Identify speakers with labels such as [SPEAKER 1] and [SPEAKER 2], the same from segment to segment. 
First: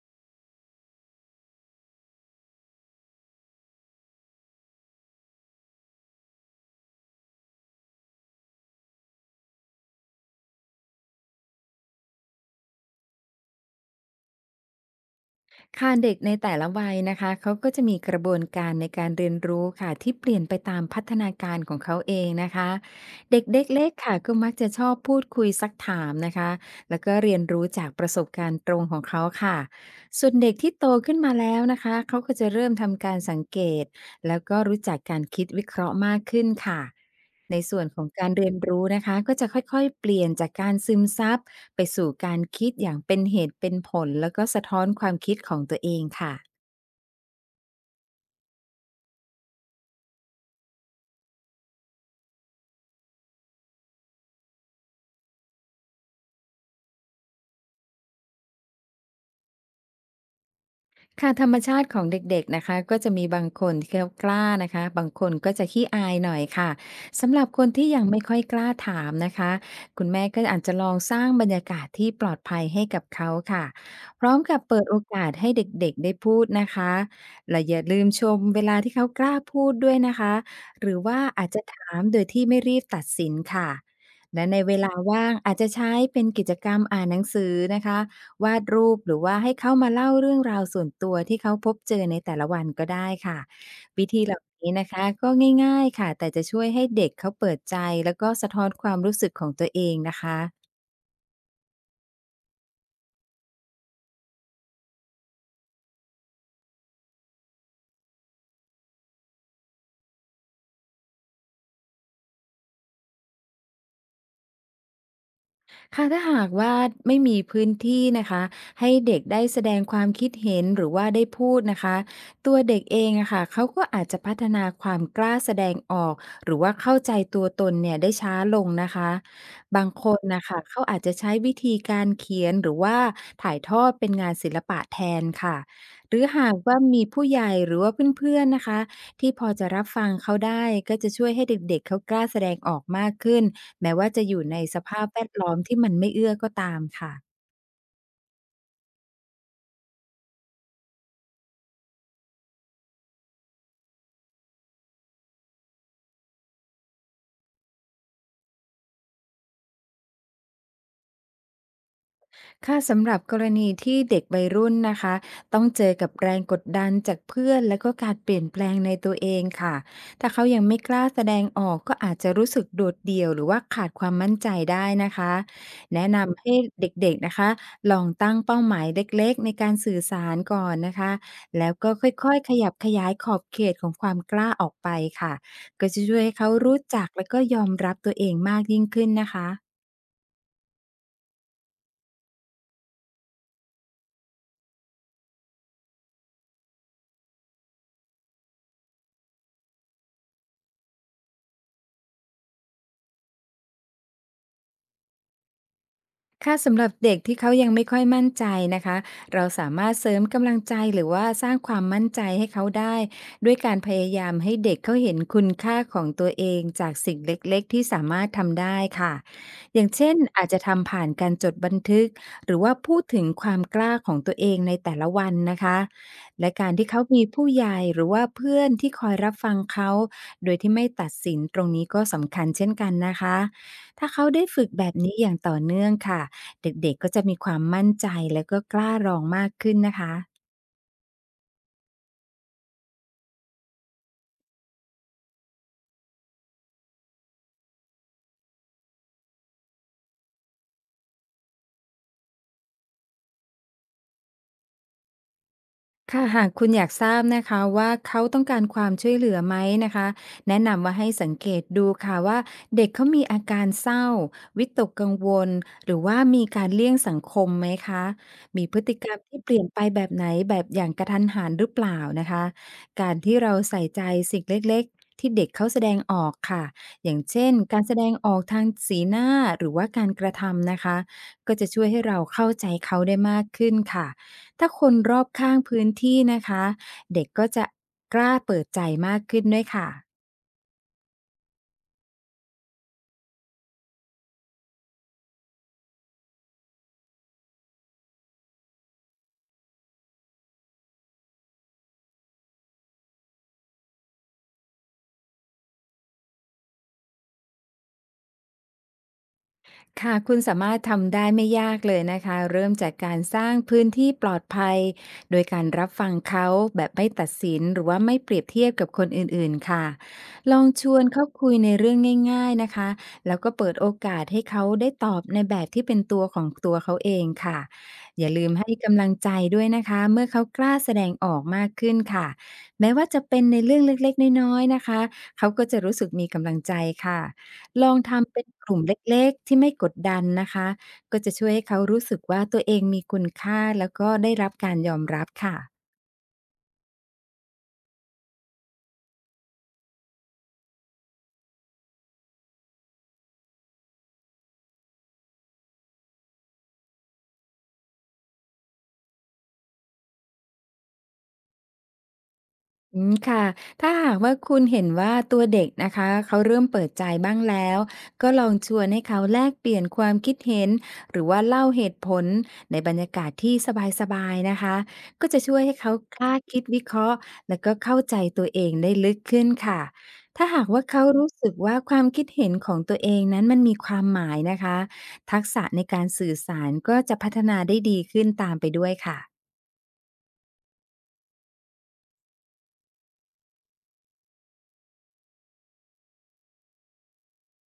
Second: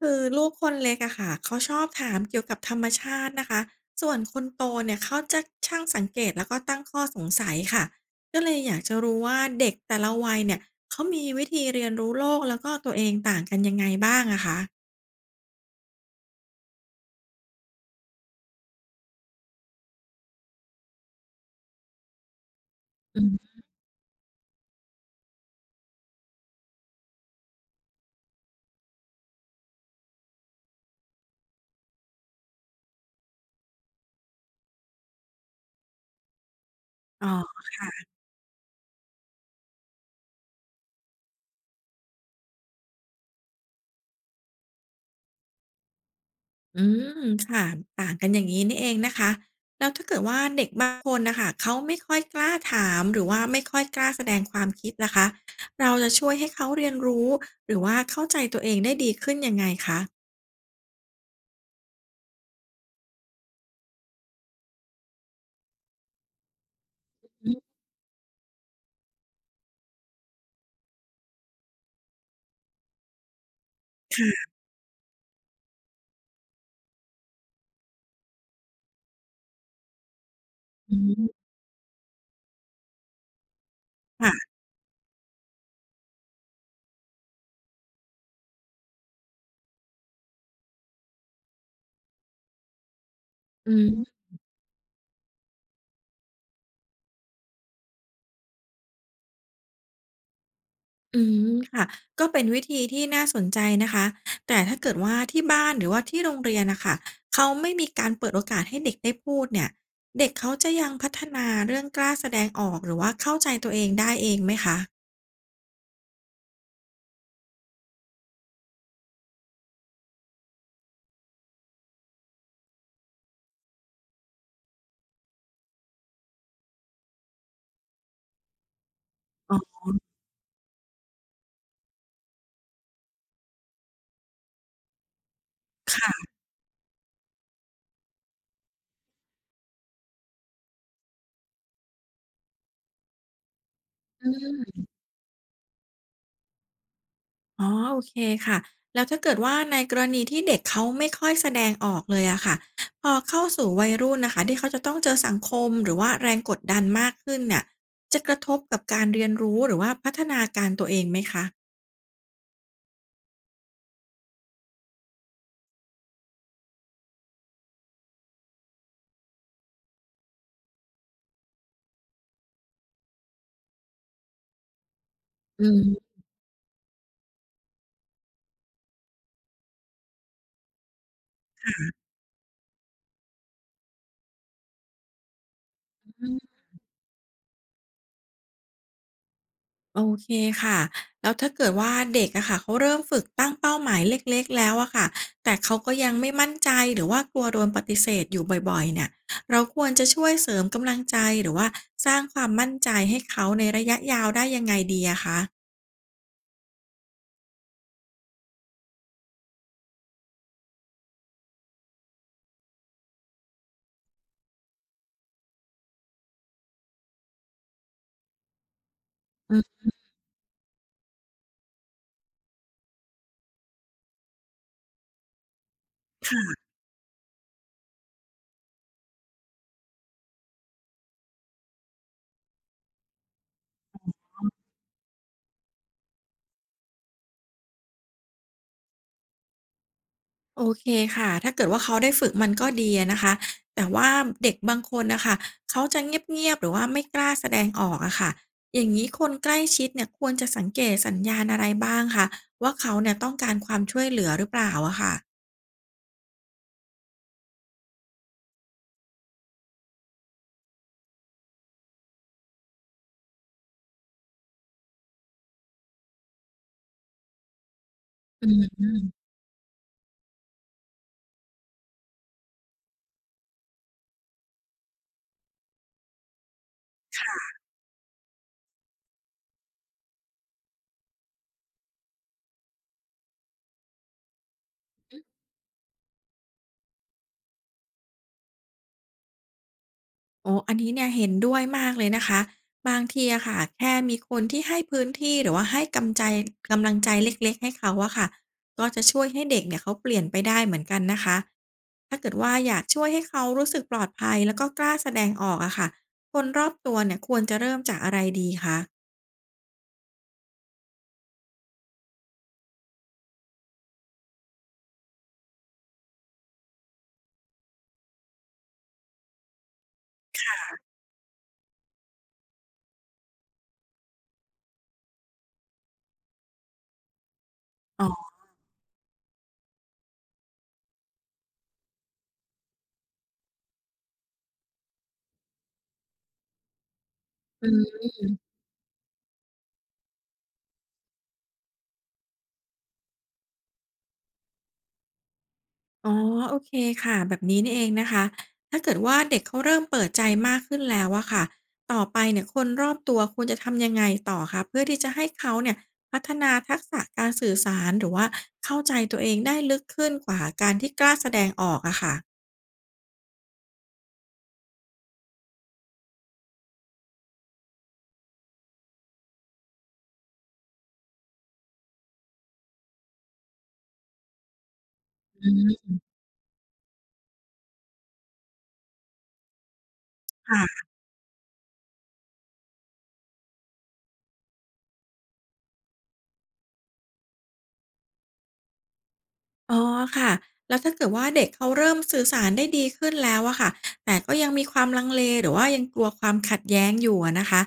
[SPEAKER 1] คือลูกคนเล็กอะค่ะเขาชอบถามเกี่ยวกับธรรมชาตินะคะส่วนคนโตเนี่ยเขาจะช่างสังเกตแล้วก็ตั้งข้อสงสัยค่ะก็เลยอยากจะรู้ว่าเด็กแต่ละวัยเนี่ยเขามีวิธีเรียนรู้โลกแล้วก็ตัวเองต่างกันยังไงบ้างอะคะ
[SPEAKER 2] ค่ะเด็กในแต่ละวัยนะคะเขาก็จะมีกระบวนการในการเรียนรู้ค่ะที่เปลี่ยนไปตามพัฒนาการของเขาเองนะคะเด็กเล็กๆค่ะก็มักจะชอบพูดคุยซักถามนะคะแล้วก็เรียนรู้จากประสบการณ์ตรงของเขาค่ะส่วนเด็กที่โตขึ้นมาแล้วนะคะเขาก็จะเริ่มทำการสังเกตแล้วก็รู้จักการคิดวิเคราะห์มากขึ้นค่ะ
[SPEAKER 1] อ๋อ
[SPEAKER 2] ในส่วนของ
[SPEAKER 1] ค่ะ
[SPEAKER 2] การเรียนรู้นะคะก็จะค่อยๆเปลี่ยนจากการซึมซับไปสู่การคิดอย่างเป็นเหตุเป็นผลแล้วก็สะท้อนความคิดของตัวเองค่ะ
[SPEAKER 1] อืมค่ะต่างกันอย่างนี้นี่เองนะคะแล้วถ้าเกิดว่าเด็กบางคนนะคะเขาไม่ค่อยกล้าถามหรือว่าไม่ค่อยกล้าแสดงความคิดนะคะเราจะช่วยให้เขาเรียนรู้หรือว่าเข้าใจตัวเองได้ดีขึ้นยังไงคะ
[SPEAKER 2] ค่ะธรรมชาติของเด็กๆนะคะก็จะมีบางคนที่เขากล้านะคะบางคนก็จะขี้อายหน่อยค่ะสำหรับคนที่ยังไม่ค่อยกล้าถามนะคะคุณแม่ก็อาจจะลองสร้างบรรยากาศที่ปลอดภัยให้กับเขาค่ะพ
[SPEAKER 1] ค่
[SPEAKER 2] ร้อม
[SPEAKER 1] ะ
[SPEAKER 2] กับเปิดโอกาสให้เด็กๆได้พูดนะคะและอย่าลืมชมเวลาที่เขากล้าพูดด้วยนะคะห
[SPEAKER 1] อื
[SPEAKER 2] รือว่าอาจ
[SPEAKER 1] ม
[SPEAKER 2] จะถามโดยที่ไม่รีบตัดสินค่ะและ
[SPEAKER 1] ค่ะ
[SPEAKER 2] ในเวลาว่างอาจจะใช้เป็นกิจกรรมอ่านหนังสือนะคะ วาดรูปหรือว่าให้เขามาเล่าเรื่องราวส่วนตัวที่เขาพบเจอในแต่ละวันก็ได้ค่ะ
[SPEAKER 1] อื
[SPEAKER 2] วิ
[SPEAKER 1] ม
[SPEAKER 2] ธีเหล่านี้นะคะก็ง่ายๆค่ะแต่จะช่วยให้เด็กเขาเปิดใจแล้วก็สะท้อนความรู้สึกของตัวเองนะคะ
[SPEAKER 1] อืมค่ะก็เป็นวิธีที่น่าสนใจนะคะ แต่ถ้าเกิดว่าที่บ้านหรือว่าที่โรงเรียนน่ะค่ะเขาไม่มีการเปิดโอกาสให้เด็กได้พูดเนี่ย เด็กเขาจะยังพัฒนาเรื่องกล้าแสดงออกหรือว่าเข้าใจตัวเองได้เองไหมคะ
[SPEAKER 2] ค่ะถ้าหากว่าไม่มีพื้นที่นะคะให้เด็กได้แสดงความคิดเห็นหรือว่าได้พูดนะคะตัวเด็กเองอะค่ะเขาก็อาจจะพัฒนาความกล้าแสดงออกหรือว่าเข้าใจตัวตนเนี่ยได้ช้าลงนะคะ
[SPEAKER 1] อ๋อ
[SPEAKER 2] บางคนนะคะเขาอาจจะใช้วิธีการเขียนหรือว่าถ่ายทอดเป็นงานศิลปะแทนค่ะหรือ
[SPEAKER 1] ค่ะ
[SPEAKER 2] หากว่ามีผู้ใหญ่หรือว่าเพื่อนๆนะคะ ที่พอจะรับฟังเขาได้ก็จะช่วยให้เด็กๆเขากล้าแสดงออกมากขึ้นแม้ว่าจะ
[SPEAKER 1] อื
[SPEAKER 2] อยู่ในส
[SPEAKER 1] ม
[SPEAKER 2] ภาพแวดล้อมที่มันไม่เอื้อก็ตามค่ะ
[SPEAKER 1] อ๋อโอเคค่ะแล้วถ้าเกิดว่าในกรณีที่เด็กเขาไม่ค่อยแสดงออกเลยอะค่ะพอเข้าสู่วัยรุ่นนะคะที่เขาจะต้องเจอสังคมหรือว่าแรงกดดันมากขึ้นเนี่ยจะกระทบกับการเรียนรู้หรือว่าพัฒนาการตัวเองไหมคะ
[SPEAKER 2] ค่ะสำหรับกรณีที่เด็กวัยรุ่นนะคะต้องเจอกับแรงกดดันจากเพื่อนและก็การเปลี่ยนแปลงในตัวเองค่ะถ้าเขายังไม่กล้าแสดงออกก็อาจจะรู้สึกโดดเดี่ยวหรือว่าขาดความมั่นใจได้นะคะ
[SPEAKER 1] อืม
[SPEAKER 2] แนะนำให้เด็กๆนะคะลองตั้งเป้าหมายเล็กๆในการสื่อสารก่อนนะคะแล้วก็ค่อยๆขยับขยายขอบเขตของความกล้าออกไปค่ะก็จะช่วยให้เขารู้จักและก็ยอมรับตัวเองมากยิ่งขึ้นนะคะ
[SPEAKER 1] โอเคค่ะ แล้วถ้าเกิดว่าเด็กอะค่ะเขาเริ่มฝึกตั้งเป้าหมายเล็กๆแล้วอะค่ะแต่เขาก็ยังไม่มั่นใจหรือว่ากลัวโดนปฏิเสธอยู่บ่อยๆเนี่ย เราควรจะช่วยเสริมกำลังใจหรือว่าสร้างความมั่นใจให้เขาในระยะยาวได้ยังไงดีอะคะ
[SPEAKER 2] ค่ะสำหรับเด็กที่เขายังไม่ค่อยมั่นใจนะคะเราสามารถเสริมกำลังใจหรือว่าสร้างความมั่นใจให้เขาได้ด้วยการพยายามให้เด็กเขาเห็นคุณค่าของตัวเองจากสิ่งเล็กๆที่สามารถทำได้ค่ะ
[SPEAKER 1] อื
[SPEAKER 2] อ
[SPEAKER 1] ม
[SPEAKER 2] ย่างเช่นอาจจะทำผ่านการจดบันทึกหรือว่าพูดถึงความกล้าของตัวเองในแต่ละวันนะคะและ
[SPEAKER 1] ค่ะ
[SPEAKER 2] การที่เขามีผู้ใหญ่หรือว่าเพื่อนที่คอยรับฟังเขาโดยที่ไม่ตัดสินตรงนี้ก็สำคัญเช่นกันนะคะถ้าเขาได้ฝึกแบบนี้อย่างต่อเนื่องค่ะ เด็กๆ ก็จะมีความมั่นใจแล้วก็กล้าลองมากขึ้นนะคะ
[SPEAKER 1] โอเคค่ะ ถ้าเกิดว่าเขาได้ฝึกมันก็ดีอะนะคะ แต่ว่าเด็กบางคนนะคะเขาจะเงียบๆหรือว่าไม่กล้าแสดงออกอะค่ะ อย่างนี้คนใกล้ชิดเนี่ยควรจะสังเกตสัญญาณอะไรบ้างคะว่าเขาเนี่ยต้องการความช่วยเหลือหรือเปล่าอะค่ะ
[SPEAKER 2] ค่ะหากคุณอยากทราบนะคะว่าเขาต้องการความช่วยเหลือไหมนะคะแนะนำว่าให้สังเกตดูค่ะว่าเด็กเขามีอาการเศร้าวิตกกังวลหรือว่ามีการเลี่ยงสังคมไหมคะ
[SPEAKER 1] อื
[SPEAKER 2] มีพฤติกรรม
[SPEAKER 1] ม
[SPEAKER 2] ที่เปลี่ยนไปแบบไหนแบบอย่างกระทันหันหรือเปล่านะคะการที่เราใส่ใจสิ่งเล็กๆที่เด็กเขาแสดงออกค่ะอย่างเช่นการแสดงออกทางสีหน้าหรือว่าการกระทำนะคะก็จะช่วยให้เราเข้าใจเขาได้มากขึ้นค่ะ ถ้าคนรอบข้างพื้นที่นะคะเด็กก็จะกล้าเปิดใจมากขึ้นด้วยค่ะ
[SPEAKER 1] โอ้อันนี้เนี่ยเห็นด้วยมากเลยนะคะบางทีอะค่ะแค่มีคนที่ให้พื้นที่หรือว่าให้กำใจกำลังใจเล็กๆให้เขาอะค่ะก็จะช่วยให้เด็กเนี่ยเขาเปลี่ยนไปได้เหมือนกันนะคะถ้าเกิดว่าอยากช่วยให้เขารู้สึกปลอดภัยแล้วก็กล้าแสดงออกอะค่ะคนรอบตัวเนี่ยควรจะเริ่มจากอะไรดีคะ
[SPEAKER 2] ค่ะคุณสามารถทำได้ไม่ยากเลยนะคะเริ่มจากการสร้างพื้นที่ปลอดภัยโดยการรับฟังเขาแบบไม่ตัดสินหรือว่าไม่เปรียบเทียบกับคนอื่นๆค่ะลองชวนเขาคุยในเรื่องง่ายๆนะคะแล้วก็เปิดโอกาสให้เขาได้ตอบในแบบที่เป็นตัวของตัวเขาเองค่ะ
[SPEAKER 1] อ๋อ
[SPEAKER 2] อย่าลืมให้กำลังใจด้วยนะคะเมื่อเขากล้าแสดงออกมากขึ้นค่ะแม้ว่าจะเป็นในเรื่องเล็กๆน้อยๆนะคะเขาก็จะรู้สึกมีกำลังใจค่ะ ลองทำเป็นกลุ่มเล็กๆที่ไม่กดดันนะคะก็จะช่วยให้เขารู้สึกว่าตัวเองมีคุณค่าแล้วก็ได้รับการยอมรับค่ะ
[SPEAKER 1] อ๋อโอเคค่ะแบบนี้นี่เองนะคะถ้าเกิดว่าเด็กเขาเริ่มเปิดใจมากขึ้นแล้วอะค่ะต่อไปเนี่ยคนรอบตัวควรจะทำยังไงต่อคะเพื่อที่จะให้เขาเนี่ยพัฒนาทักษะการสื่อสารหรือว่าเข้าใจตัวเองได้ลึกขึ้นกว่าการที่กล้าแสดงออกอะค่ะ
[SPEAKER 2] อืมค่ะถ้าหากว่าคุณเห็นว่าตัวเด็กนะคะเขาเริ่มเปิดใจบ้างแล้ว ก็ลองชวนให้เขาแลกเปลี่ยนความคิดเห็นหรือว่าเล่าเหตุผลในบรรยากาศที่สบายๆนะคะ ก็จะช่วยให้เขากล้าคิดวิเคราะห์แล้วก็เข้าใจตัวเองได้ลึกขึ้นค่ะถ้าหาก
[SPEAKER 1] ค่ะ
[SPEAKER 2] ว่าเขารู้สึกว่าความคิดเห็นของตัวเองนั้นมันมีความหมายนะคะทักษะในการสื่อสารก็จะพัฒนาได้ดีขึ้นตามไปด้วยค่ะ
[SPEAKER 1] อ๋อค่ะ แล้วถ้าเกิดว่าเด็กเขาเริ่มสื่อสารได้ดีขึ้นแล้วอะค่ะ แต่ก็ยังมีความลังเลหรือว่ายังกลัวความขัดแย้งอยู่อะนะคะ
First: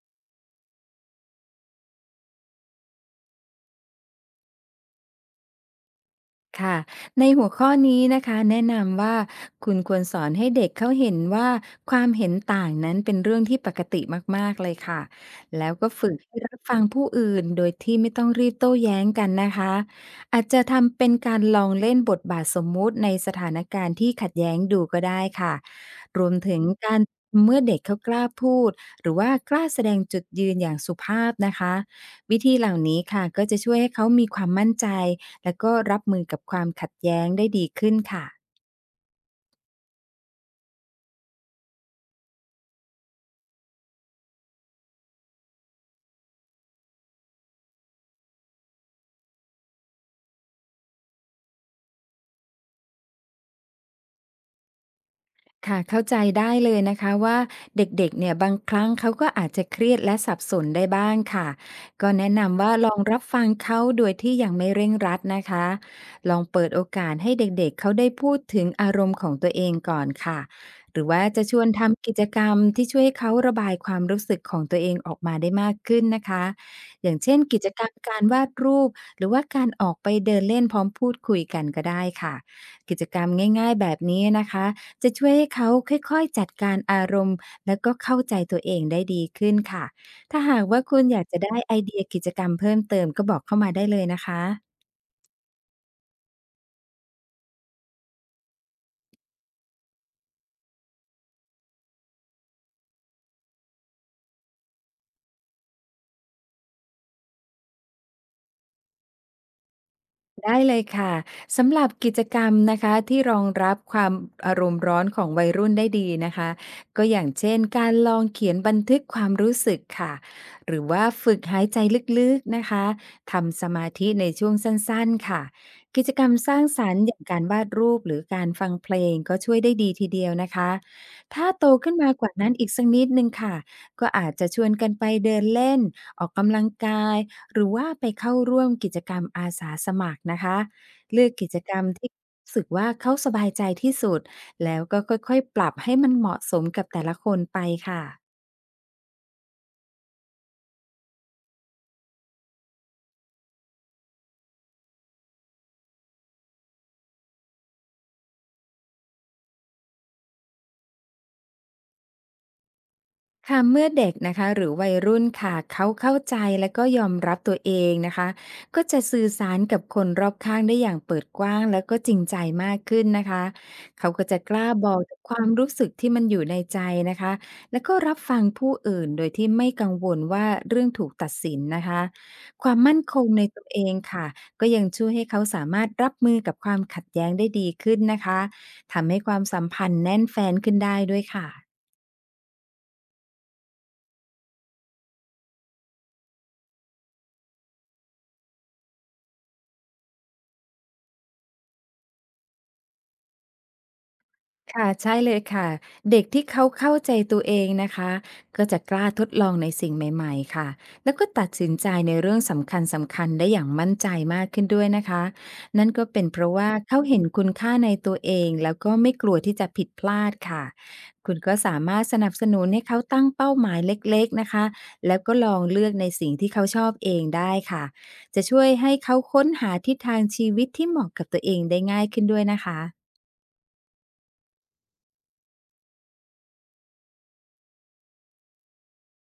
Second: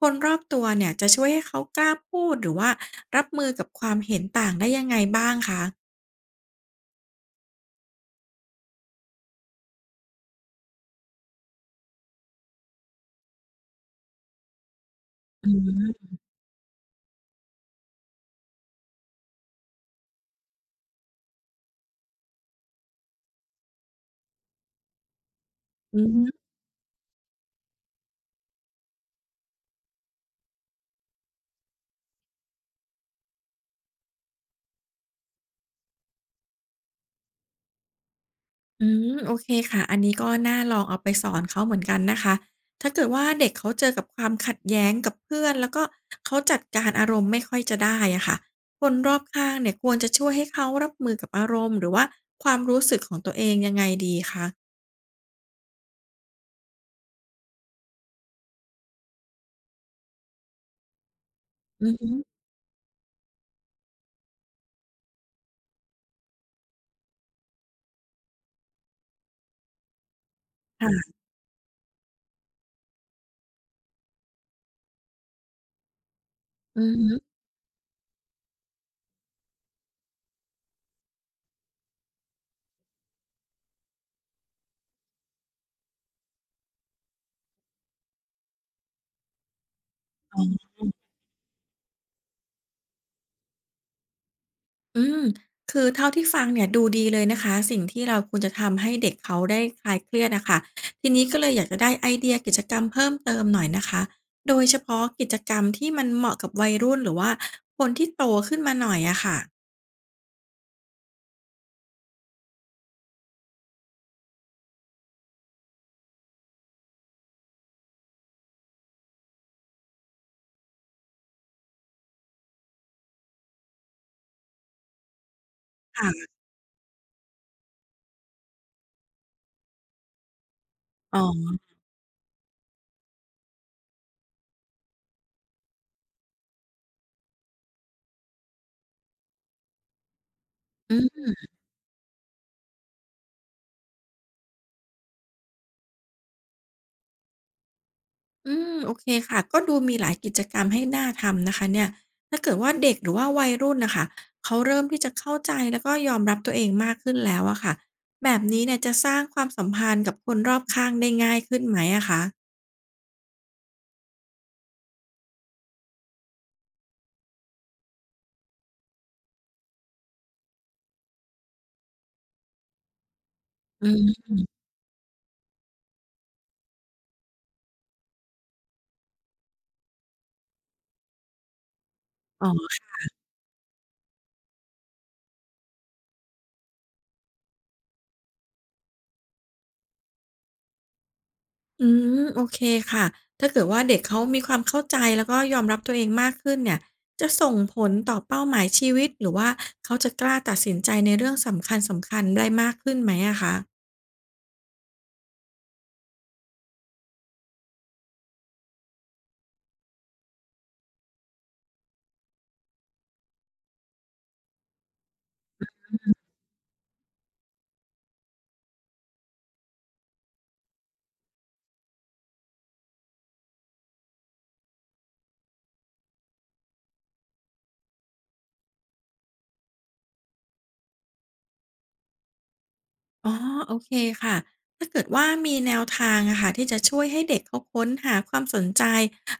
[SPEAKER 1] คนรอบตัวเนี่ยจะช่วยให้เขากล้าพูดหรือว่ารับมือกับความเห็นต่างได้ยังไงบ้างคะ
[SPEAKER 2] ค่ะในหัวข้อนี้นะคะแนะนำว่าคุณควรสอนให้เด็กเขาเห็นว่าความเห็นต่างนั้นเป็นเรื่องที่ปกติมากๆเลยค่ะ
[SPEAKER 1] อื
[SPEAKER 2] แล้วก็ฝึ
[SPEAKER 1] ม
[SPEAKER 2] กให้รับฟังผู้อื่นโดยที่ไม่ต้องรีบโต้แย้งกันนะคะอาจจะทำเป็นการลองเล่นบทบาทสมมุติในสถานการณ์ที่ขัดแย้งดูก็ได้ค่ะ
[SPEAKER 1] อื
[SPEAKER 2] รวม
[SPEAKER 1] ม
[SPEAKER 2] ถึงการเมื่อเด็กเขากล้าพูดหรือว่ากล้าแสดงจุดยืนอย่างสุภาพนะคะวิธีเหล่านี้ค่ะก็จะช่วยให้เขามีความมั่นใจ แล้วก็รับมือกับความขัดแย้งได้ดีขึ้นค่ะ
[SPEAKER 1] อืมโอเคค่ะอันนี้ก็น่าลองเอาไปสอนเขาเหมือนกันนะคะถ้าเกิดว่าเด็กเขาเจอกับความขัดแย้งกับเพื่อนแล้วก็เขาจัดการอารมณ์ไม่ค่อยจะได้อะค่ะคนรอบข้างเนี่ยควรจะช่วยให้เขารับมือกับอารมณ์หรือว่าความรู้สึกของตัวเองยังไงดีคะ
[SPEAKER 2] ค่ะเข้าใจได้เลยนะคะว่าเด็กๆเนี่ยบางครั้งเขาก็อาจจะเครียดและสับสนได้บ้างค่ะ
[SPEAKER 1] อือฮึ
[SPEAKER 2] ก็แนะนำว่าลองรับฟังเขาโดยที่ยังไม่เร่งรัดนะคะลองเปิดโอกาสให้เด็กๆเขาได้พูดถึงอารมณ์ของตัวเองก่อนค่ะหรื
[SPEAKER 1] ค่ะ
[SPEAKER 2] อว่าจะชวนทำกิจกรรมที่ช่วยให้เขาระบายความรู้สึกของตัวเองออกมาได้มากขึ้นนะคะ
[SPEAKER 1] อือ
[SPEAKER 2] อ
[SPEAKER 1] ฮึ
[SPEAKER 2] ย่างเช่นกิจกรรมการวาดรูปหรือว่าการออกไปเดินเล่นพร้อมพูดคุยกันก็ได้ค่ะกิจกรรมง่ายๆแบบนี้นะคะ จะช่วยให้เขาค่อยๆจัดการอารมณ์แล้วก็เข้าใจตัวเองได้ดีขึ้นค่ะ ถ้าหากว่าคุณอยากจะได้ไอเดียกิจกรรมเพิ่มเติมก็บอกเข้ามาได้เลยนะคะ
[SPEAKER 1] อืม คือเท่าที่ฟังเนี่ยดูดีเลยนะคะสิ่งที่เราควรจะทำให้เด็กเขาได้คลายเครียดอะค่ะทีนี้ก็เลยอยากจะได้ไอเดียกิจกรรมเพิ่มเติมหน่อยนะคะโดยเฉพาะกิจกรรมที่มันเหมาะกับวัยรุ่นหรือว่าคนที่โตขึ้นมาหน่อยอะค่ะ
[SPEAKER 2] ได้เลยค่ะสำหรับกิจกรรมนะคะที่รองรับความอารมณ์ร้อนของวัยรุ่นได้ดีนะคะก็อย่างเช่นการลองเขียนบันทึกความรู้สึกค่ะหรือว่าฝึกหายใจลึกๆนะคะทำสมาธิในช่วงสั้นๆค่ะกิจกร
[SPEAKER 1] ค่ะ
[SPEAKER 2] รมสร้างสรรค์อย่างการวาดรูปหรือการฟังเพลงก็ช่วยได้ดีทีเดียวนะคะ
[SPEAKER 1] อ๋อ
[SPEAKER 2] ถ้าโตขึ้นมากว่านั้นอีกสักนิดนึงค่ะก็อาจจะชวนกันไปเดินเล่นออกกำลังกาย หรือว่าไปเข้าร่วมกิจกรรมอาสาสมัครนะคะ
[SPEAKER 1] อื
[SPEAKER 2] เลือ
[SPEAKER 1] ม
[SPEAKER 2] กกิจกรรมที่รู้สึกว่าเขาสบายใจที่สุดแล้วก็ค่อยๆปรับให้มันเหมาะสมกับแต่ละคนไปค่ะ
[SPEAKER 1] อืมโอเคค่ะก็ดูมีหลายกิจกรรมให้น่าทำนะคะเนี่ยถ้าเกิดว่าเด็กหรือว่าวัยรุ่นนะคะเขาเริ่มที่จะเข้าใจแล้วก็ยอมรับตัวเองมากขึ้นแล้วอะค่ะแบบนี้เนี่ยจะสร้างความสัมพันธ์กับคนรอบข้างได้ง่ายขึ้นไหมอะคะ
[SPEAKER 2] ค่ะเมื่อเด็กนะคะหรือวัยรุ่นค่ะเขาเข้าใจและก็ยอมรับตัวเองนะคะก็จะสื่อสารกับคนรอบข้างได้อย่างเปิดกว้างแล้วก็จริงใจมากขึ้นนะคะ
[SPEAKER 1] อื
[SPEAKER 2] เขาก็
[SPEAKER 1] ม
[SPEAKER 2] จะกล้าบอกความรู้สึกที่มันอยู่ในใจนะคะแล้วก็รับฟังผู้อื่นโดยที่ไม่กังวลว่าเรื่องถูกตัดสินนะคะ
[SPEAKER 1] อ๋
[SPEAKER 2] ควา
[SPEAKER 1] อ
[SPEAKER 2] มมั่นคงในตัวเองค่ะก็ยังช่วยให้เขาสามารถรับมือกับความขัดแย้งได้ดีขึ้นนะคะทำให้ความสัมพันธ์แน่นแฟนขึ้นได้ด้วยค่ะ
[SPEAKER 1] อืมโอเคค่ะถ้าเกิดว่าเด็กเขามีความเข้าใจแล้วก็ยอมรับตัวเองมากขึ้นเนี่ยจะส่งผลต่อเป้าหมายชีวิตหรือว่าเขาจะกล้าตัดสินใจในเรื่องสำคัญๆได้มากขึ้นไหมอะคะ
[SPEAKER 2] ค่ะใช่เลยค่ะเด็กที่เขาเข้าใจตัวเองนะคะก็จะกล้าทดลองในสิ่งใหม่ๆค่ะแล้วก็ตัดสินใจในเรื่องสำคัญได้อย่างมั่นใจมากขึ้นด้วยนะคะนั่นก็เป็นเพราะว่าเขาเห็นคุณค่าในตัวเองแล้วก็ไม่กลัวที่จะผิดพลาดค่ะคุณก็สามารถสนับสนุนให้เขาตั้งเป้าหมายเล็กๆนะคะแล้วก็ลองเลือกในสิ่งที่เขาชอบเองได้ค่ะจะช่วยให้เขาค้นหาทิศทางชีวิตที่เหมาะกับตัวเองได้ง่ายขึ้นด้วยนะคะ
[SPEAKER 1] อ๋อโอเคค่ะถ้าเกิดว่ามีแนวทางอะค่ะที่จะช่วยให้เด็กเขาค้นหาความสนใจ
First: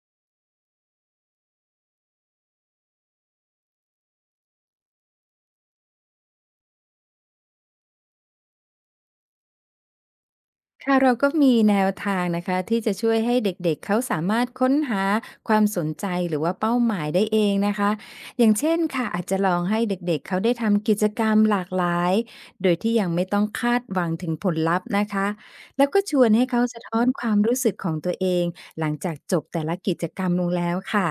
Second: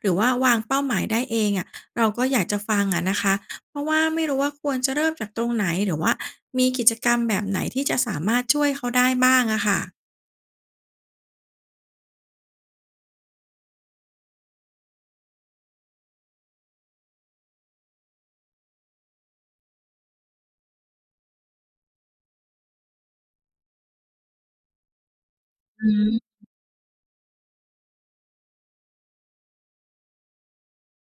[SPEAKER 1] หรือว่าวางเป้าหมายได้เองอะเราก็อยากจะฟังอะนะคะเพราะว่าไม่รู้ว่าควรจะเริ่มจากตรงไหนหรือว่ามีกิจกรรมแบบไหนที่จะสามารถช่วยเขาได้บ้างอะค่ะ
[SPEAKER 2] ค่ะเราก็มีแนวทางนะคะที่จะช่วยให้เด็กๆเขาสามารถค้นหาความสนใจหรือว่าเป้าหมายได้เองนะคะอย่างเช่นค่ะอาจจะลองให้เด็กๆเขาได้ทำกิจกรรมหลากหลายโดยที่ยังไม่ต้องคาดหวังถึงผลลัพธ์นะคะแล้ว
[SPEAKER 1] อื
[SPEAKER 2] ก็ชวน
[SPEAKER 1] ม
[SPEAKER 2] ให้เขาสะท้อนความรู้สึกของตัวเองหลังจากจบแต่ละกิจกรรมลงแล้วค่ะ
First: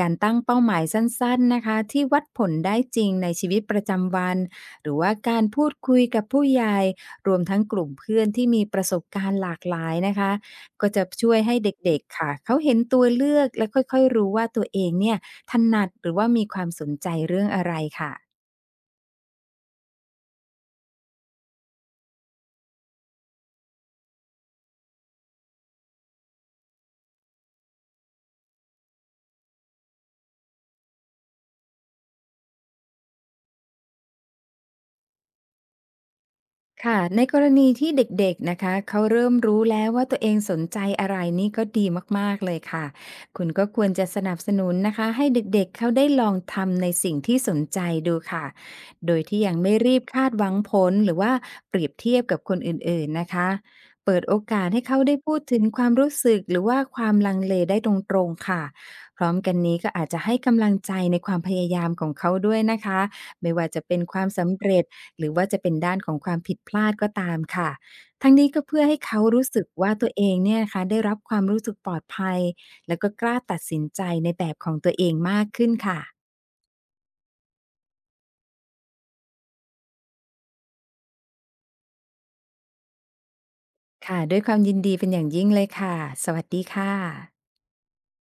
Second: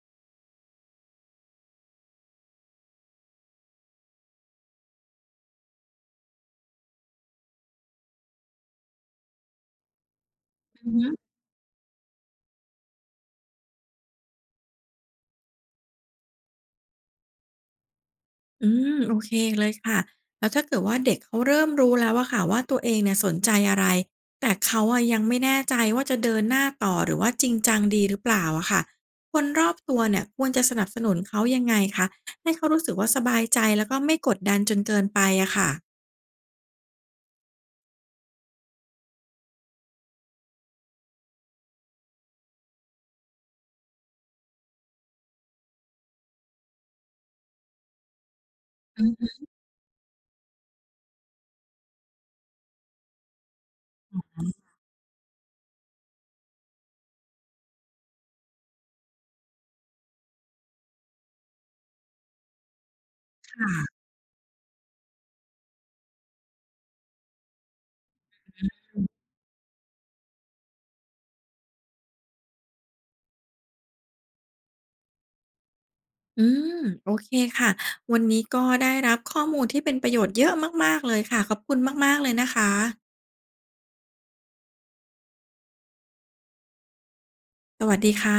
[SPEAKER 2] การตั้งเป้าหมายสั้นๆนะคะที่วัดผลได้จริงในชีวิตประจำวันหรือว่าการพูดคุยกับผู้ใหญ่ รวมทั้งกลุ่มเพื่อนที่มีประสบการณ์หลากหลายนะคะก็
[SPEAKER 1] อือ
[SPEAKER 2] จะ
[SPEAKER 1] ฮึ
[SPEAKER 2] ช่วยให้เด็กๆค่ะเขาเห็นตัวเลือกและค่อยๆรู้ว่าตัวเองเนี่ยถนัดหรือว่ามีความสนใจเรื่องอะไรค่ะ
[SPEAKER 1] อืมโอเคเลยค่ะแล้วถ้าเกิดว่าเด็กเขาเริ่มรู้แล้วอะค่ะว่าตัวเองเนี่ยสนใจอะไรแต่เขาอะยังไม่แน่ใจว่าจะเดินหน้าต่อหรือว่าจริงจังดีหรือเปล่าอะค่ะคนรอบตัวเนี่ยควรจะสนับสนุนเขายังไงคะให้เขารู้สึกว่าสบายใจแล้วก็ไม่กดดันจนเกินไปอะค่ะ
[SPEAKER 2] ค่ะในกรณีที่เด็กๆนะคะเขาเริ่มรู้แล้วว่าตัวเองสนใจอะไรนี่ก็ดีมากๆเลยค่ะคุณก็ควรจะสนับสนุนนะคะให้เด็กๆเขาได้ลองทำในสิ่งที่สนใจดูค่ะ
[SPEAKER 1] อื
[SPEAKER 2] โดย
[SPEAKER 1] ม
[SPEAKER 2] ที่ยังไม่รีบคาดหวังผลหรือว่าเปรียบเทียบกับคนอื่นๆนะคะเปิดโอกาสให้เขาได้พูดถึงความรู้สึกหรือว่าความลังเลได้ตรงๆค่ะพร้อมกันนี้ก็อาจจะให้กำลังใจในความพยายามของเขาด้วยนะคะไม่ว่าจะเป็น
[SPEAKER 1] ค่ะ
[SPEAKER 2] ความสำเร็จ หรือว่าจะเป็นด้านของความผิดพลาดก็ตามค่ะทั้งนี้ก็เพื่อให้เขารู้สึกว่าตัวเองเนี่ยนะคะได้รับความรู้สึกปลอดภัยแล้วก็กล้าตัดสินใจในแบบของตัวเองมากขึ้นค่ะ
[SPEAKER 1] อืมโอเคค่ะวันนี้ก็ได้รับข้อมูลที่เป็นประโยชน์เยอะมากๆเลยค่ะขอบคุณมากๆเลยนะคะ
[SPEAKER 2] ค่ะด้วยความยินดีเป็นอย่างยิ่งเลยค่ะ สวัสดีค่ะ
[SPEAKER 1] สวัสดีค่ะ